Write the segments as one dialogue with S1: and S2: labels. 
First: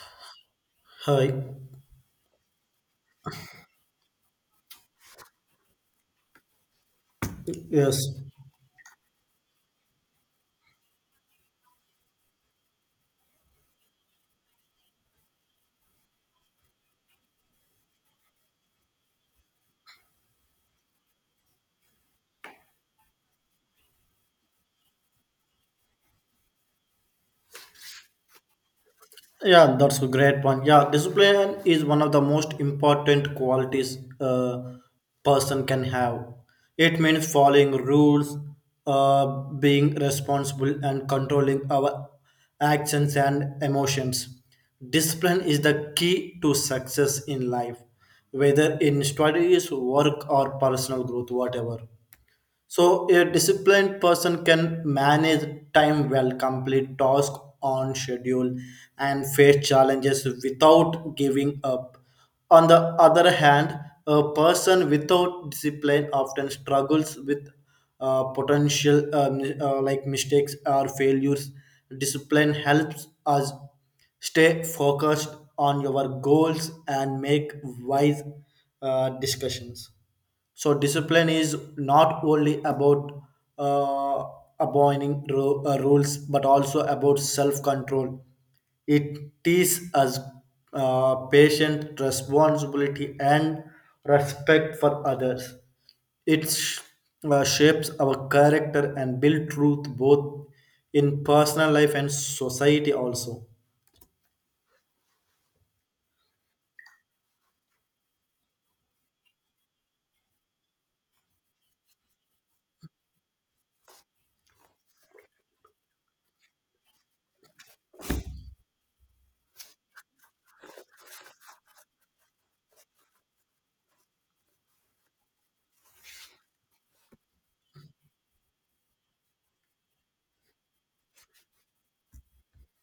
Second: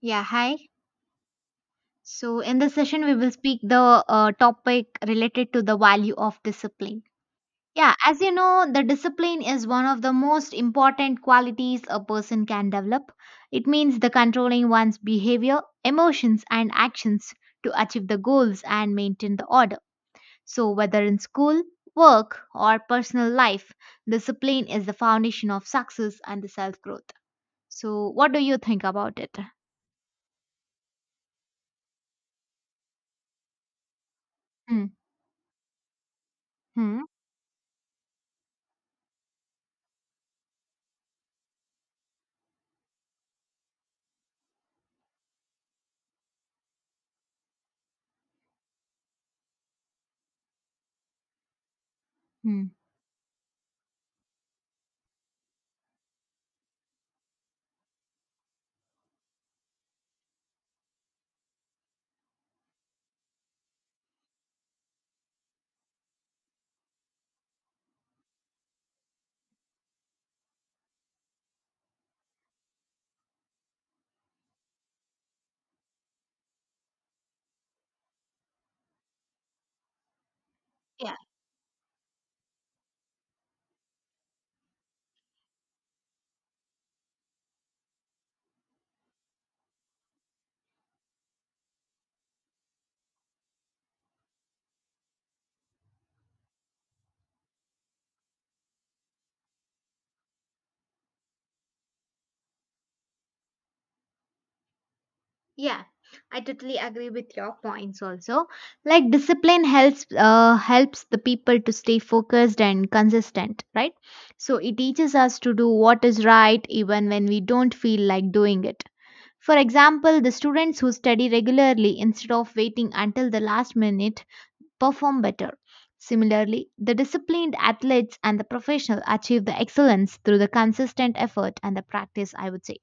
S1: Yeah, hi.
S2: Hi.
S1: So in this session, we will speak the topic related to the value of discipline. Yeah,
S2: Yes.
S1: as you know, the discipline is one of the most important qualities a person can develop. It means the controlling one's behavior, emotions, and actions to achieve the goals and maintain the order. So whether in school, work, or personal life, discipline is the foundation of success and the self-growth. So what do you think about it?
S2: Yeah, that's a great point. Yeah, discipline is one of the most important qualities a
S1: Hmm.
S2: person can have. It
S1: Hmm.
S2: means following rules, uh, being responsible, and controlling our actions and emotions. Discipline is the key to success in life, whether in studies, work, or personal growth, whatever.
S1: Hmm.
S2: So a disciplined person can manage time well, complete tasks on schedule, and face challenges without giving up. On the other hand, a person without discipline often struggles with potential like mistakes or failures. Discipline helps us stay focused on your goals and make wise discussions. So discipline is not only about uh, abiding rules, but also about self-control. It teaches us patient responsibility and respect for others. It shapes our character and build truth both in personal life and society also.
S1: Yeah, I totally agree with your points also. Like discipline helps the people to stay focused and consistent, right? So it teaches us to do what is right even when we don't feel like doing it. For example, the students who study regularly instead of waiting until the last minute perform better. Similarly, the disciplined athletes and the professional achieve the excellence through the consistent effort and the practice, I would say.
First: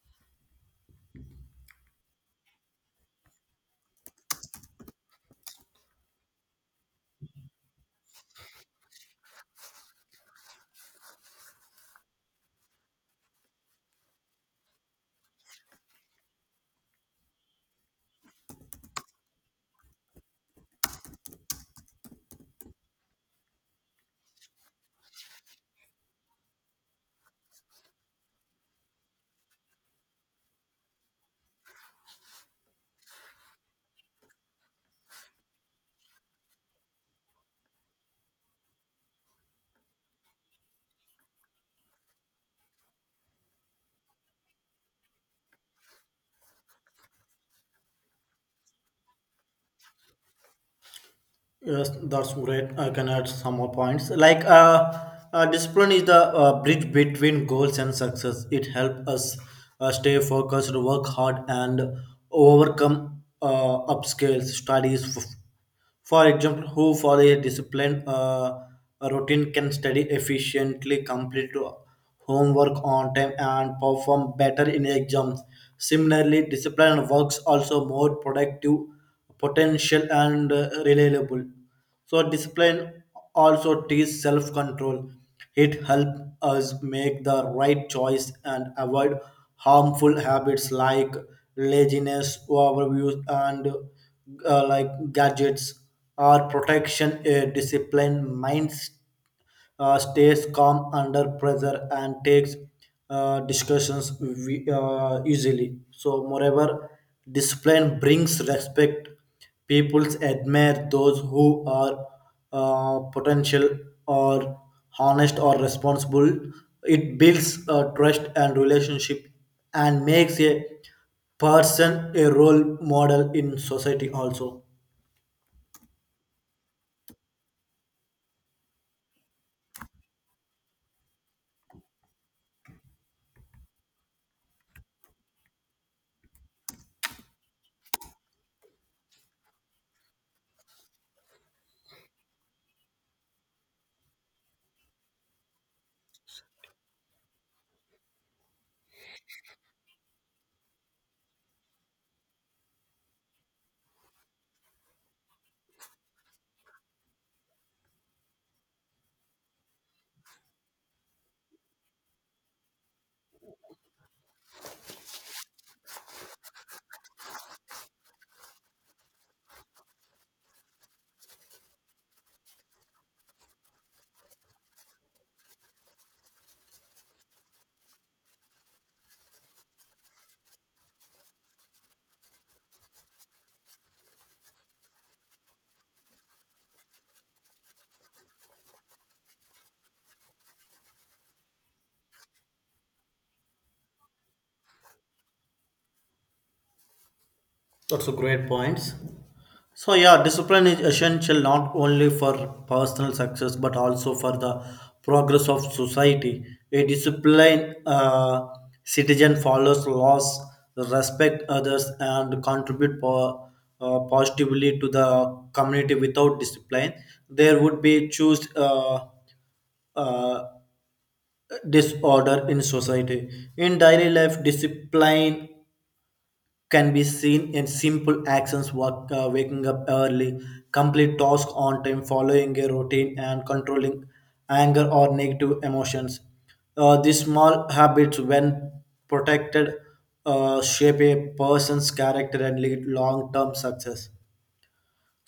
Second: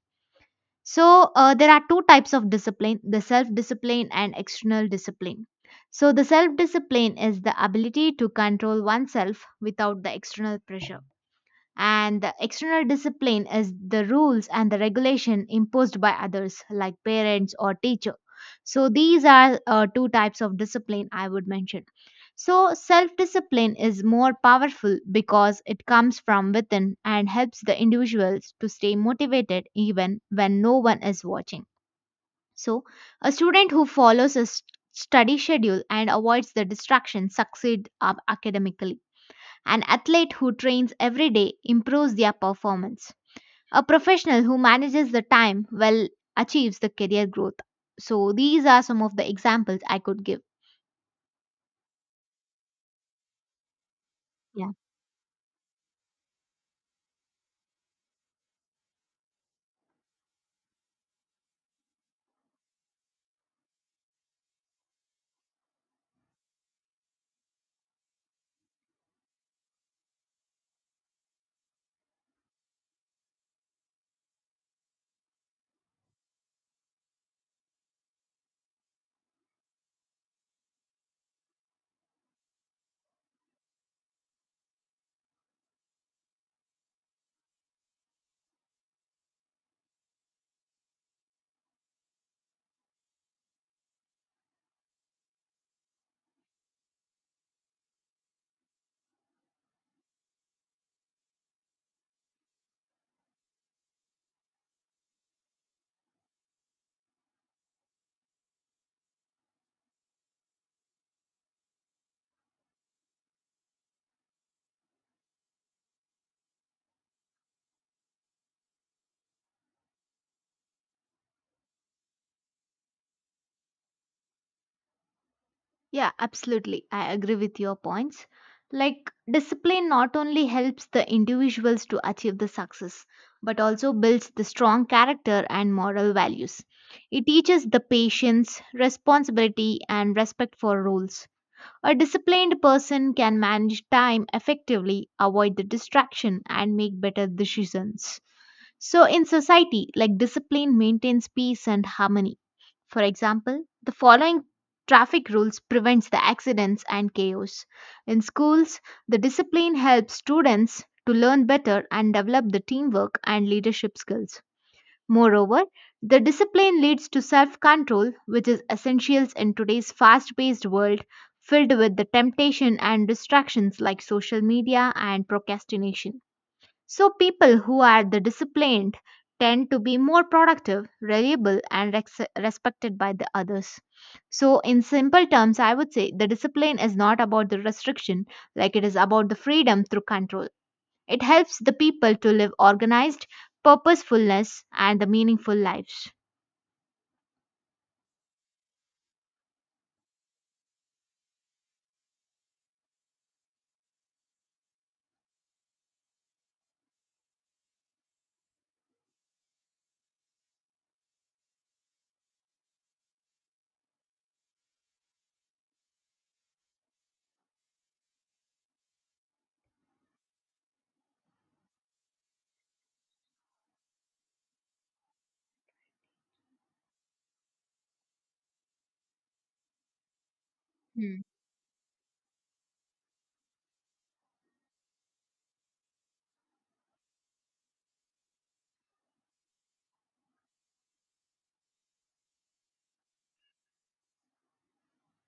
S1: So there are two types of discipline the self discipline and external discipline. So the self discipline is the ability to control oneself without the external pressure. And the external discipline is the rules and the regulation imposed by others like parents or teacher. So these are two types of discipline I would mention. So, self discipline is more powerful because it comes from within and helps the individuals to stay motivated even when no one is watching. So, a student who follows a study schedule and avoids the distraction succeeds academically. An athlete who trains every day improves their performance. A professional who manages the time well achieves the career growth. So, these are some of the examples I could give.
S2: Yes, that's great. I can add some more points. Like,
S1: Yeah.
S2: uh, uh, discipline is the bridge between goals and success. It helps us stay focused, work hard, and overcome upscales, studies, for example, who for a discipline routine can study efficiently, complete homework on time, and perform better in exams. Similarly, disciplined works also more productive, potential, and reliable. So discipline also teaches self-control. It helps us make the right choice and avoid harmful habits like laziness, overuse, and like gadgets. Or protection, a disciplined mind stays calm under pressure and takes discussions we, easily. So, moreover, discipline brings respect. People admire those who are potential or honest or responsible. It builds trust and relationship and makes a person a role model in society also.
S1: Yeah, absolutely. I agree with your points. Like, discipline not only helps the individuals to achieve the success, but also builds the strong character and moral values. It teaches the patience, responsibility, and respect for rules. A disciplined person can manage time effectively, avoid the distraction, and make better decisions. So, in society, like discipline maintains peace and harmony for example, the following traffic rules prevents the accidents and chaos. In schools, the discipline helps students to learn better and develop the teamwork and leadership skills. Moreover, the discipline leads to self-control, which is essential in today's fast-paced world filled with the temptation and distractions like social media and procrastination. So, people who are the disciplined tend to be more productive, reliable, and rex respected by the others. So, in simple terms, I would say the discipline is not about the restriction, like it is about the freedom through control. It helps the people to live organized, purposefulness, and the meaningful lives.
S2: That's a great points. So yeah, discipline is essential not only for personal success but also for the progress of society. A disciplined citizen follows laws, respect others, and contribute positively to the community. Without discipline, there would be choose uh, disorder in society. In daily life, discipline can be seen in simple actions work, waking up early, complete tasks on time, following a routine, and controlling anger or negative emotions. These small habits, when protected, shape a person's character and lead long-term success.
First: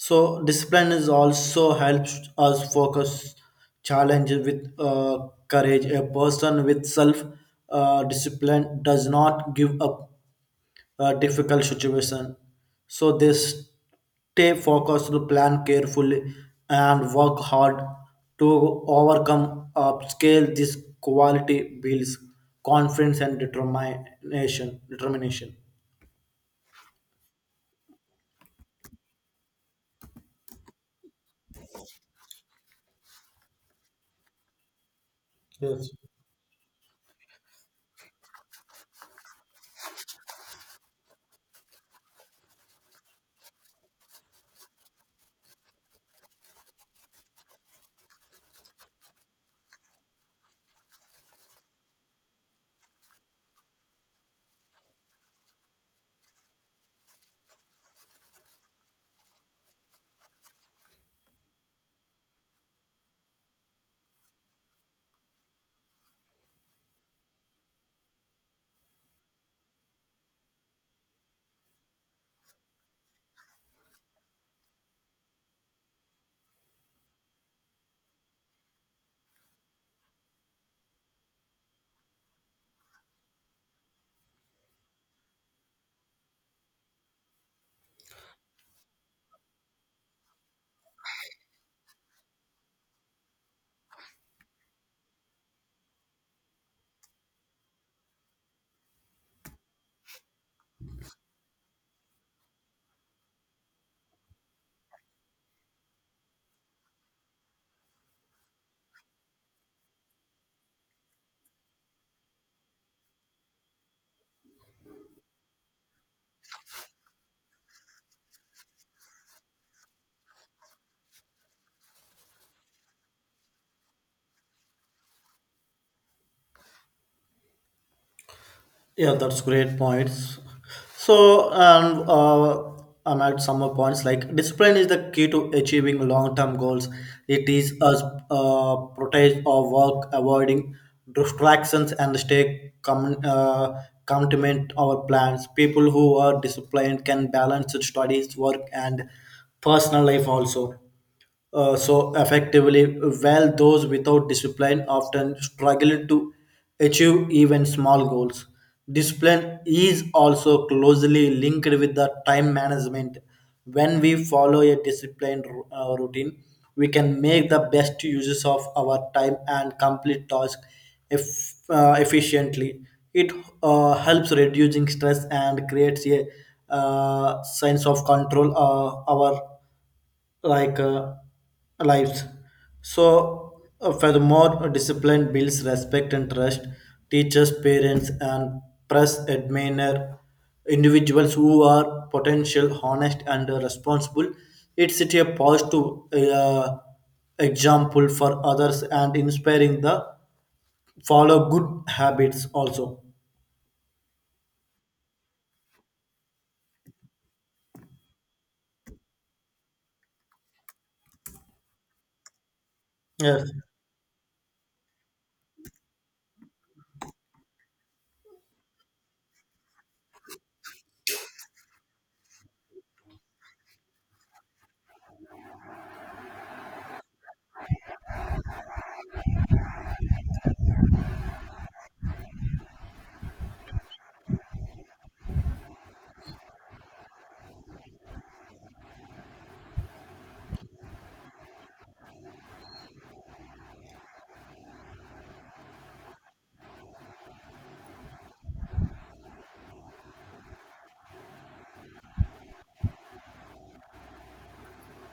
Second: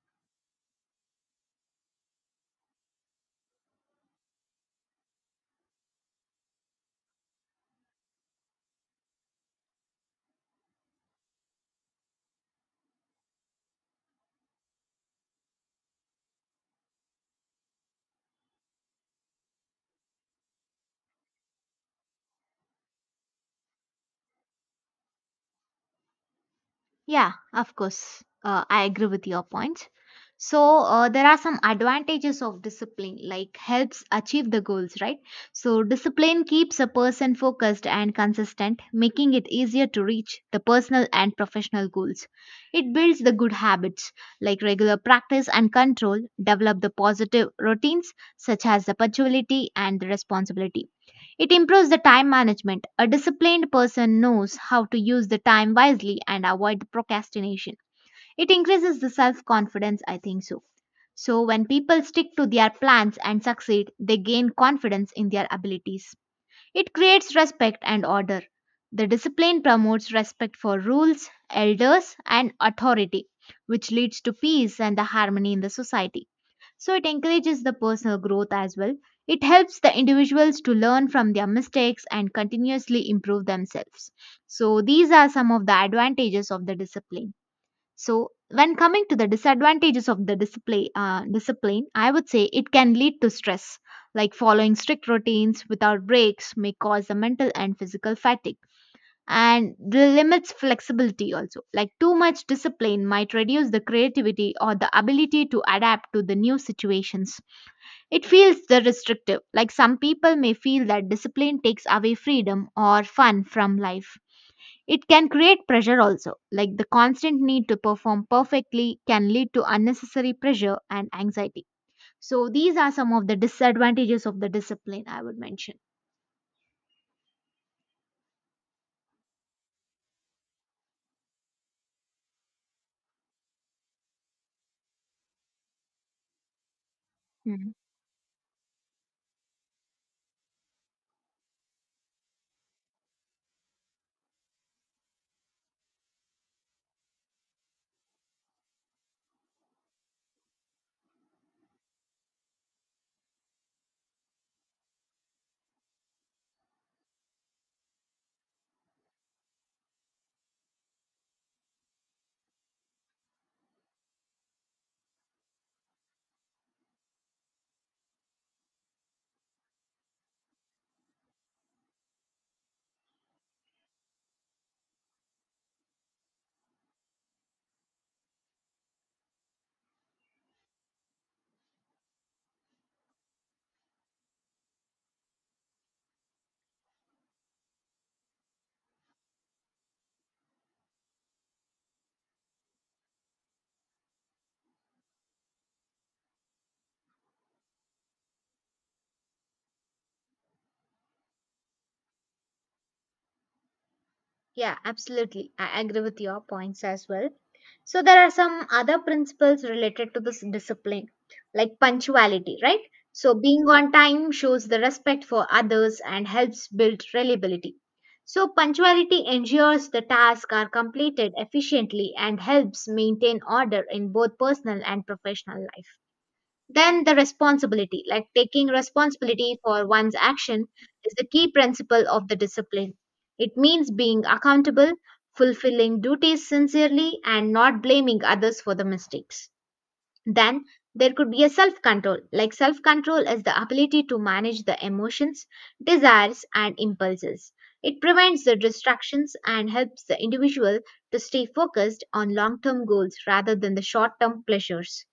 S2: So discipline is also helps us focus challenges with courage. A person with self discipline does not give up a difficult situation. So they stay focused, plan carefully, and work hard to overcome, upscale this quality builds confidence and determination. Determination.
S1: Yeah, of course. I agree with your points. So there are some advantages of discipline, like helps achieve the goals, right? So
S2: Yes.
S1: discipline keeps a person focused and consistent, making it easier to reach the personal and professional goals. It builds the good habits, like regular practice and control, develop the positive routines such as the punctuality and the responsibility it improves the time management. A disciplined person knows how to use the time wisely and avoid the procrastination. It increases the self confidence, I think so. So, when people stick to their plans and succeed, they gain confidence in their abilities. It creates respect and order. The discipline promotes respect for rules, elders, and authority, which leads to peace and the harmony in the society. So it encourages the personal growth as well. It helps the individuals to learn from their mistakes and continuously improve themselves. So these are some of the advantages of the discipline. So when coming to the disadvantages of the discipline, I would say it can lead to stress. Like following strict routines without breaks may cause the mental and physical fatigue. And the limits flexibility also. Like too much discipline might reduce the creativity or the ability to adapt to the new situations it feels the restrictive, like some people may feel that discipline takes away freedom or fun from life. It can create pressure also, like the constant need to perform perfectly can lead to unnecessary pressure and anxiety. So, these are some of the disadvantages of the discipline I would mention.
S2: Yeah, that's great points. So, I'm at some more points like discipline is the key to achieving long-term goals. It
S1: Mhm.
S2: is us protect our work, avoiding distractions, and commitment our plans. People who are disciplined can balance studies, work, and personal life also, so effectively, while those without discipline often struggle to achieve even small goals. Discipline is also closely linked with the time management. When we follow a disciplined routine, we can make the best uses of our time and complete tasks efficiently. It helps reducing stress and creates a sense of control our like lives. So, furthermore, discipline builds respect and trust. Teachers, parents, and press admire individuals who are potential, honest, and responsible. It's a positive example for others and inspiring the follow good habits also.
S1: Yeah, absolutely. I agree with your points as well. So there are some other principles related to this discipline, like punctuality, right? So
S2: Yes,
S1: being on time shows the respect for others and helps build reliability. So punctuality ensures the tasks are completed efficiently and helps maintain order in both personal and professional life. Then the responsibility, like taking responsibility for one's action, is the key principle of the discipline. It means being accountable, fulfilling duties sincerely, and not blaming others for the mistakes. Then there could be a self control. Like self control is the ability to manage the emotions, desires, and impulses. It prevents the distractions and helps the individual to stay focused on long term goals rather than the short term pleasures.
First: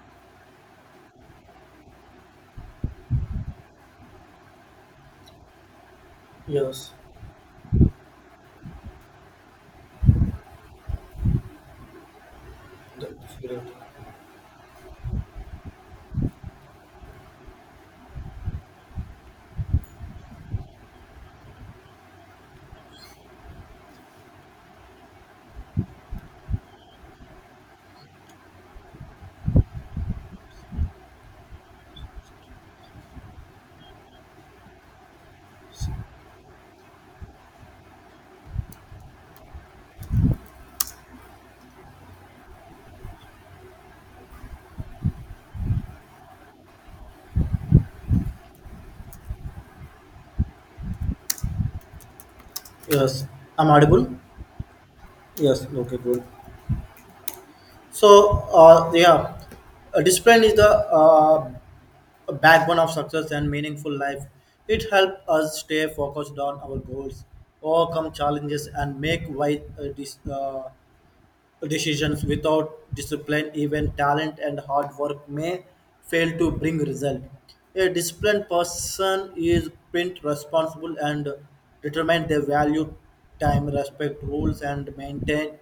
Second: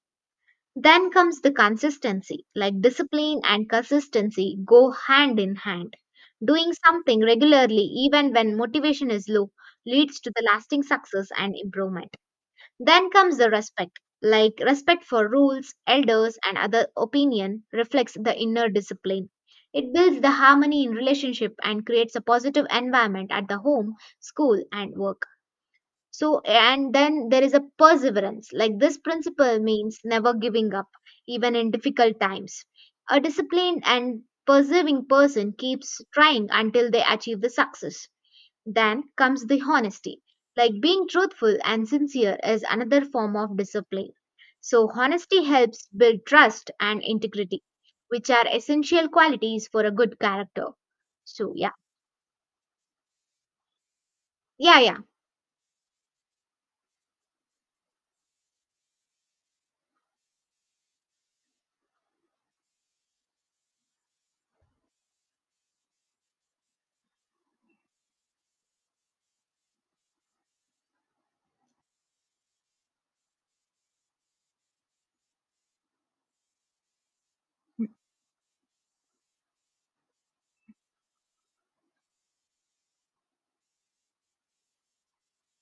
S1: Then comes the consistency, like discipline and consistency go hand in hand. Doing
S2: yes,
S1: something regularly, even when motivation is low, leads to the lasting success and improvement. Then
S2: that's
S1: comes the
S2: great.
S1: respect, like respect for rules, elders, and other opinion reflects the inner discipline. It builds the harmony in relationship and creates a positive environment at the home, school, and work. So, and then there is a perseverance. Like this principle means never giving up, even in difficult times. A disciplined and persevering person keeps trying until they achieve the success. Then comes the honesty. Like being truthful and sincere is another form of discipline. So, honesty helps build trust and integrity, which are essential qualities for a good character. So, yeah.
S2: Yes. I'm audible.
S1: Yeah, yeah.
S2: Yes, okay, good. So, discipline is the backbone of success and meaningful life. It helps us stay focused on our goals, overcome challenges, and make wise decisions. Without discipline, even talent and hard work may fail to bring result. A disciplined person is print responsible and determined. They value time, respect rules, and maintain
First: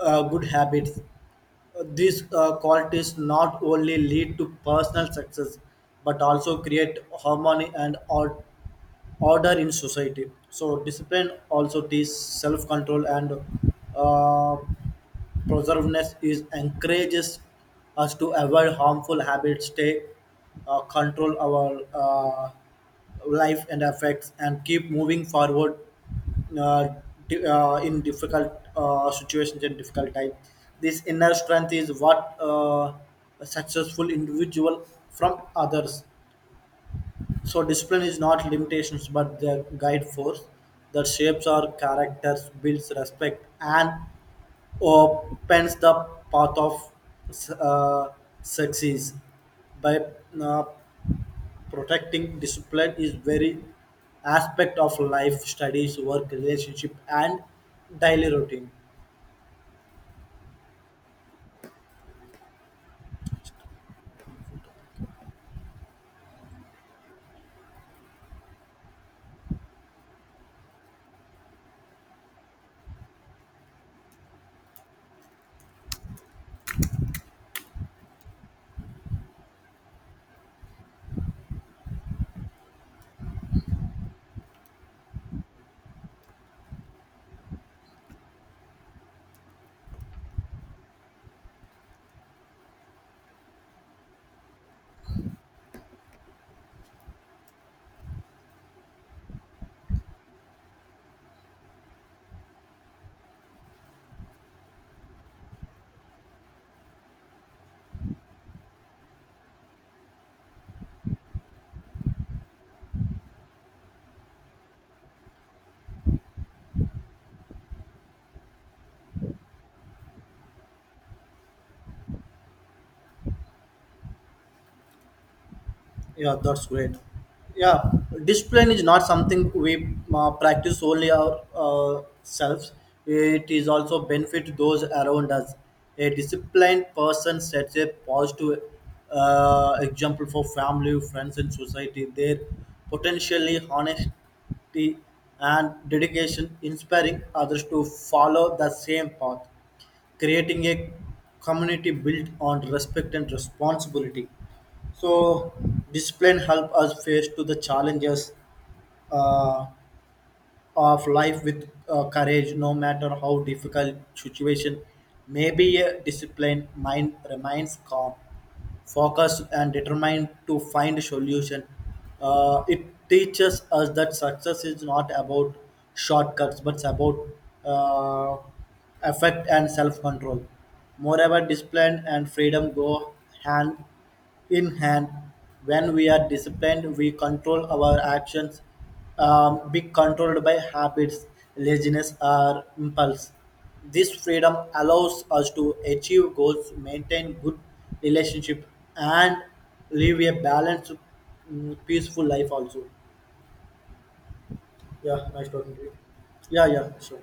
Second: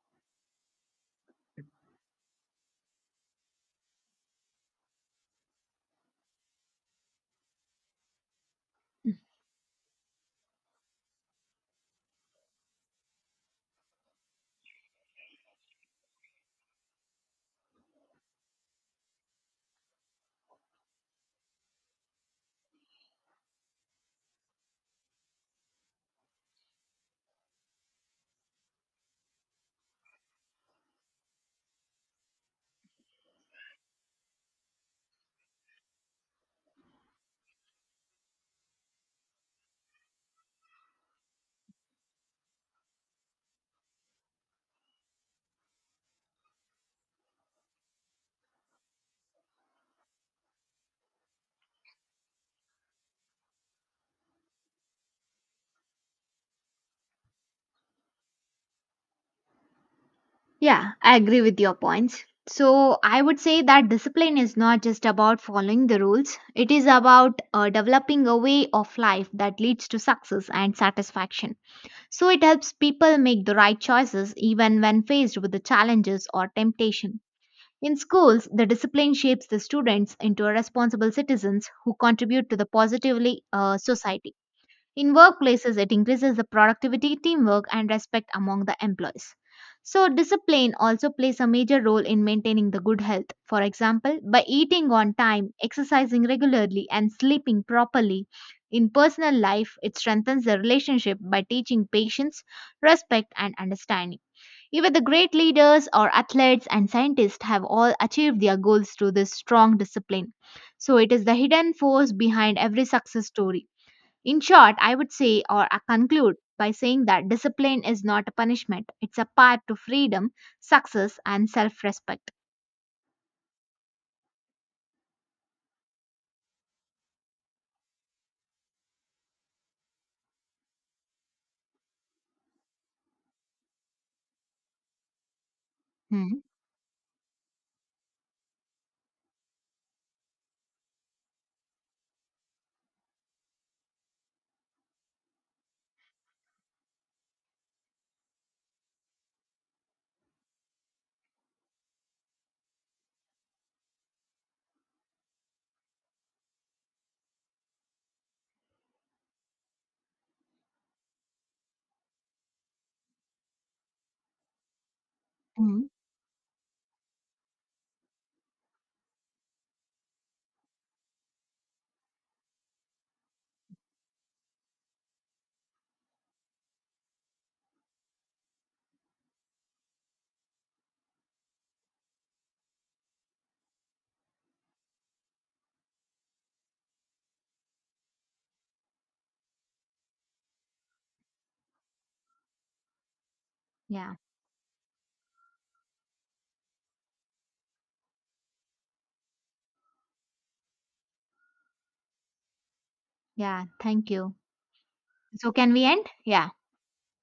S2: good habits. These qualities not only lead to personal success but also create harmony and order in society. So discipline also teaches self-control and uh, preservedness is encourages us to avoid harmful habits, stay control our life and affects, and keep moving forward uh, in difficult situations and difficult time. This inner strength is what a successful individual from others. So discipline is not limitations but the guide force that shapes our characters, builds respect, and opens the path of uh, success. By uh, protecting discipline is very aspect of life, studies, work, relationship, and daily routine.
S1: Yeah, I agree with your points. So, I would say that discipline is not just about following the rules, it is about developing a way of life that leads to success and satisfaction. So, it helps people make the right choices even when faced with the challenges or temptation. In schools, the discipline shapes the students into responsible citizens who contribute to the positively society. In workplaces, it increases the productivity, teamwork, and respect among the employees. So, discipline also plays a major role in maintaining the good health. For example, by eating on time, exercising regularly, and sleeping properly. In personal life, it strengthens the relationship by teaching patience, respect, and understanding. Even the great leaders or athletes and scientists have all achieved their goals through this strong discipline. So, it is the hidden force behind every success story. In short, I would say or I conclude by saying that discipline is not a punishment, it's a path to freedom, success, and self respect.
S2: Yeah, that's great. Yeah, discipline is not something we practice only our selves. It is also benefit those around us. A disciplined person sets a positive example for family, friends, and society. Their potentially honesty and dedication inspiring others to follow the same path, creating a community built on respect and responsibility. So discipline help us face to the challenges uh, of life with courage, no matter how difficult situation. Maybe
S1: Mm-hmm.
S2: a disciplined mind remains calm, focused, and determined to find solution. It teaches us that success is not about shortcuts, but about uh, effect and self-control. Moreover, discipline and freedom go hand in hand. When we are disciplined, we control our actions, be controlled by habits, laziness, or impulse. This
S1: Yeah,
S2: freedom allows us to achieve goals, maintain good relationship, and live a balanced, peaceful life. Also,
S1: yeah, thank you.
S2: yeah, nice
S1: So, can
S2: talking to
S1: we
S2: you.
S1: end? Yeah,
S2: Yeah, yeah, sure.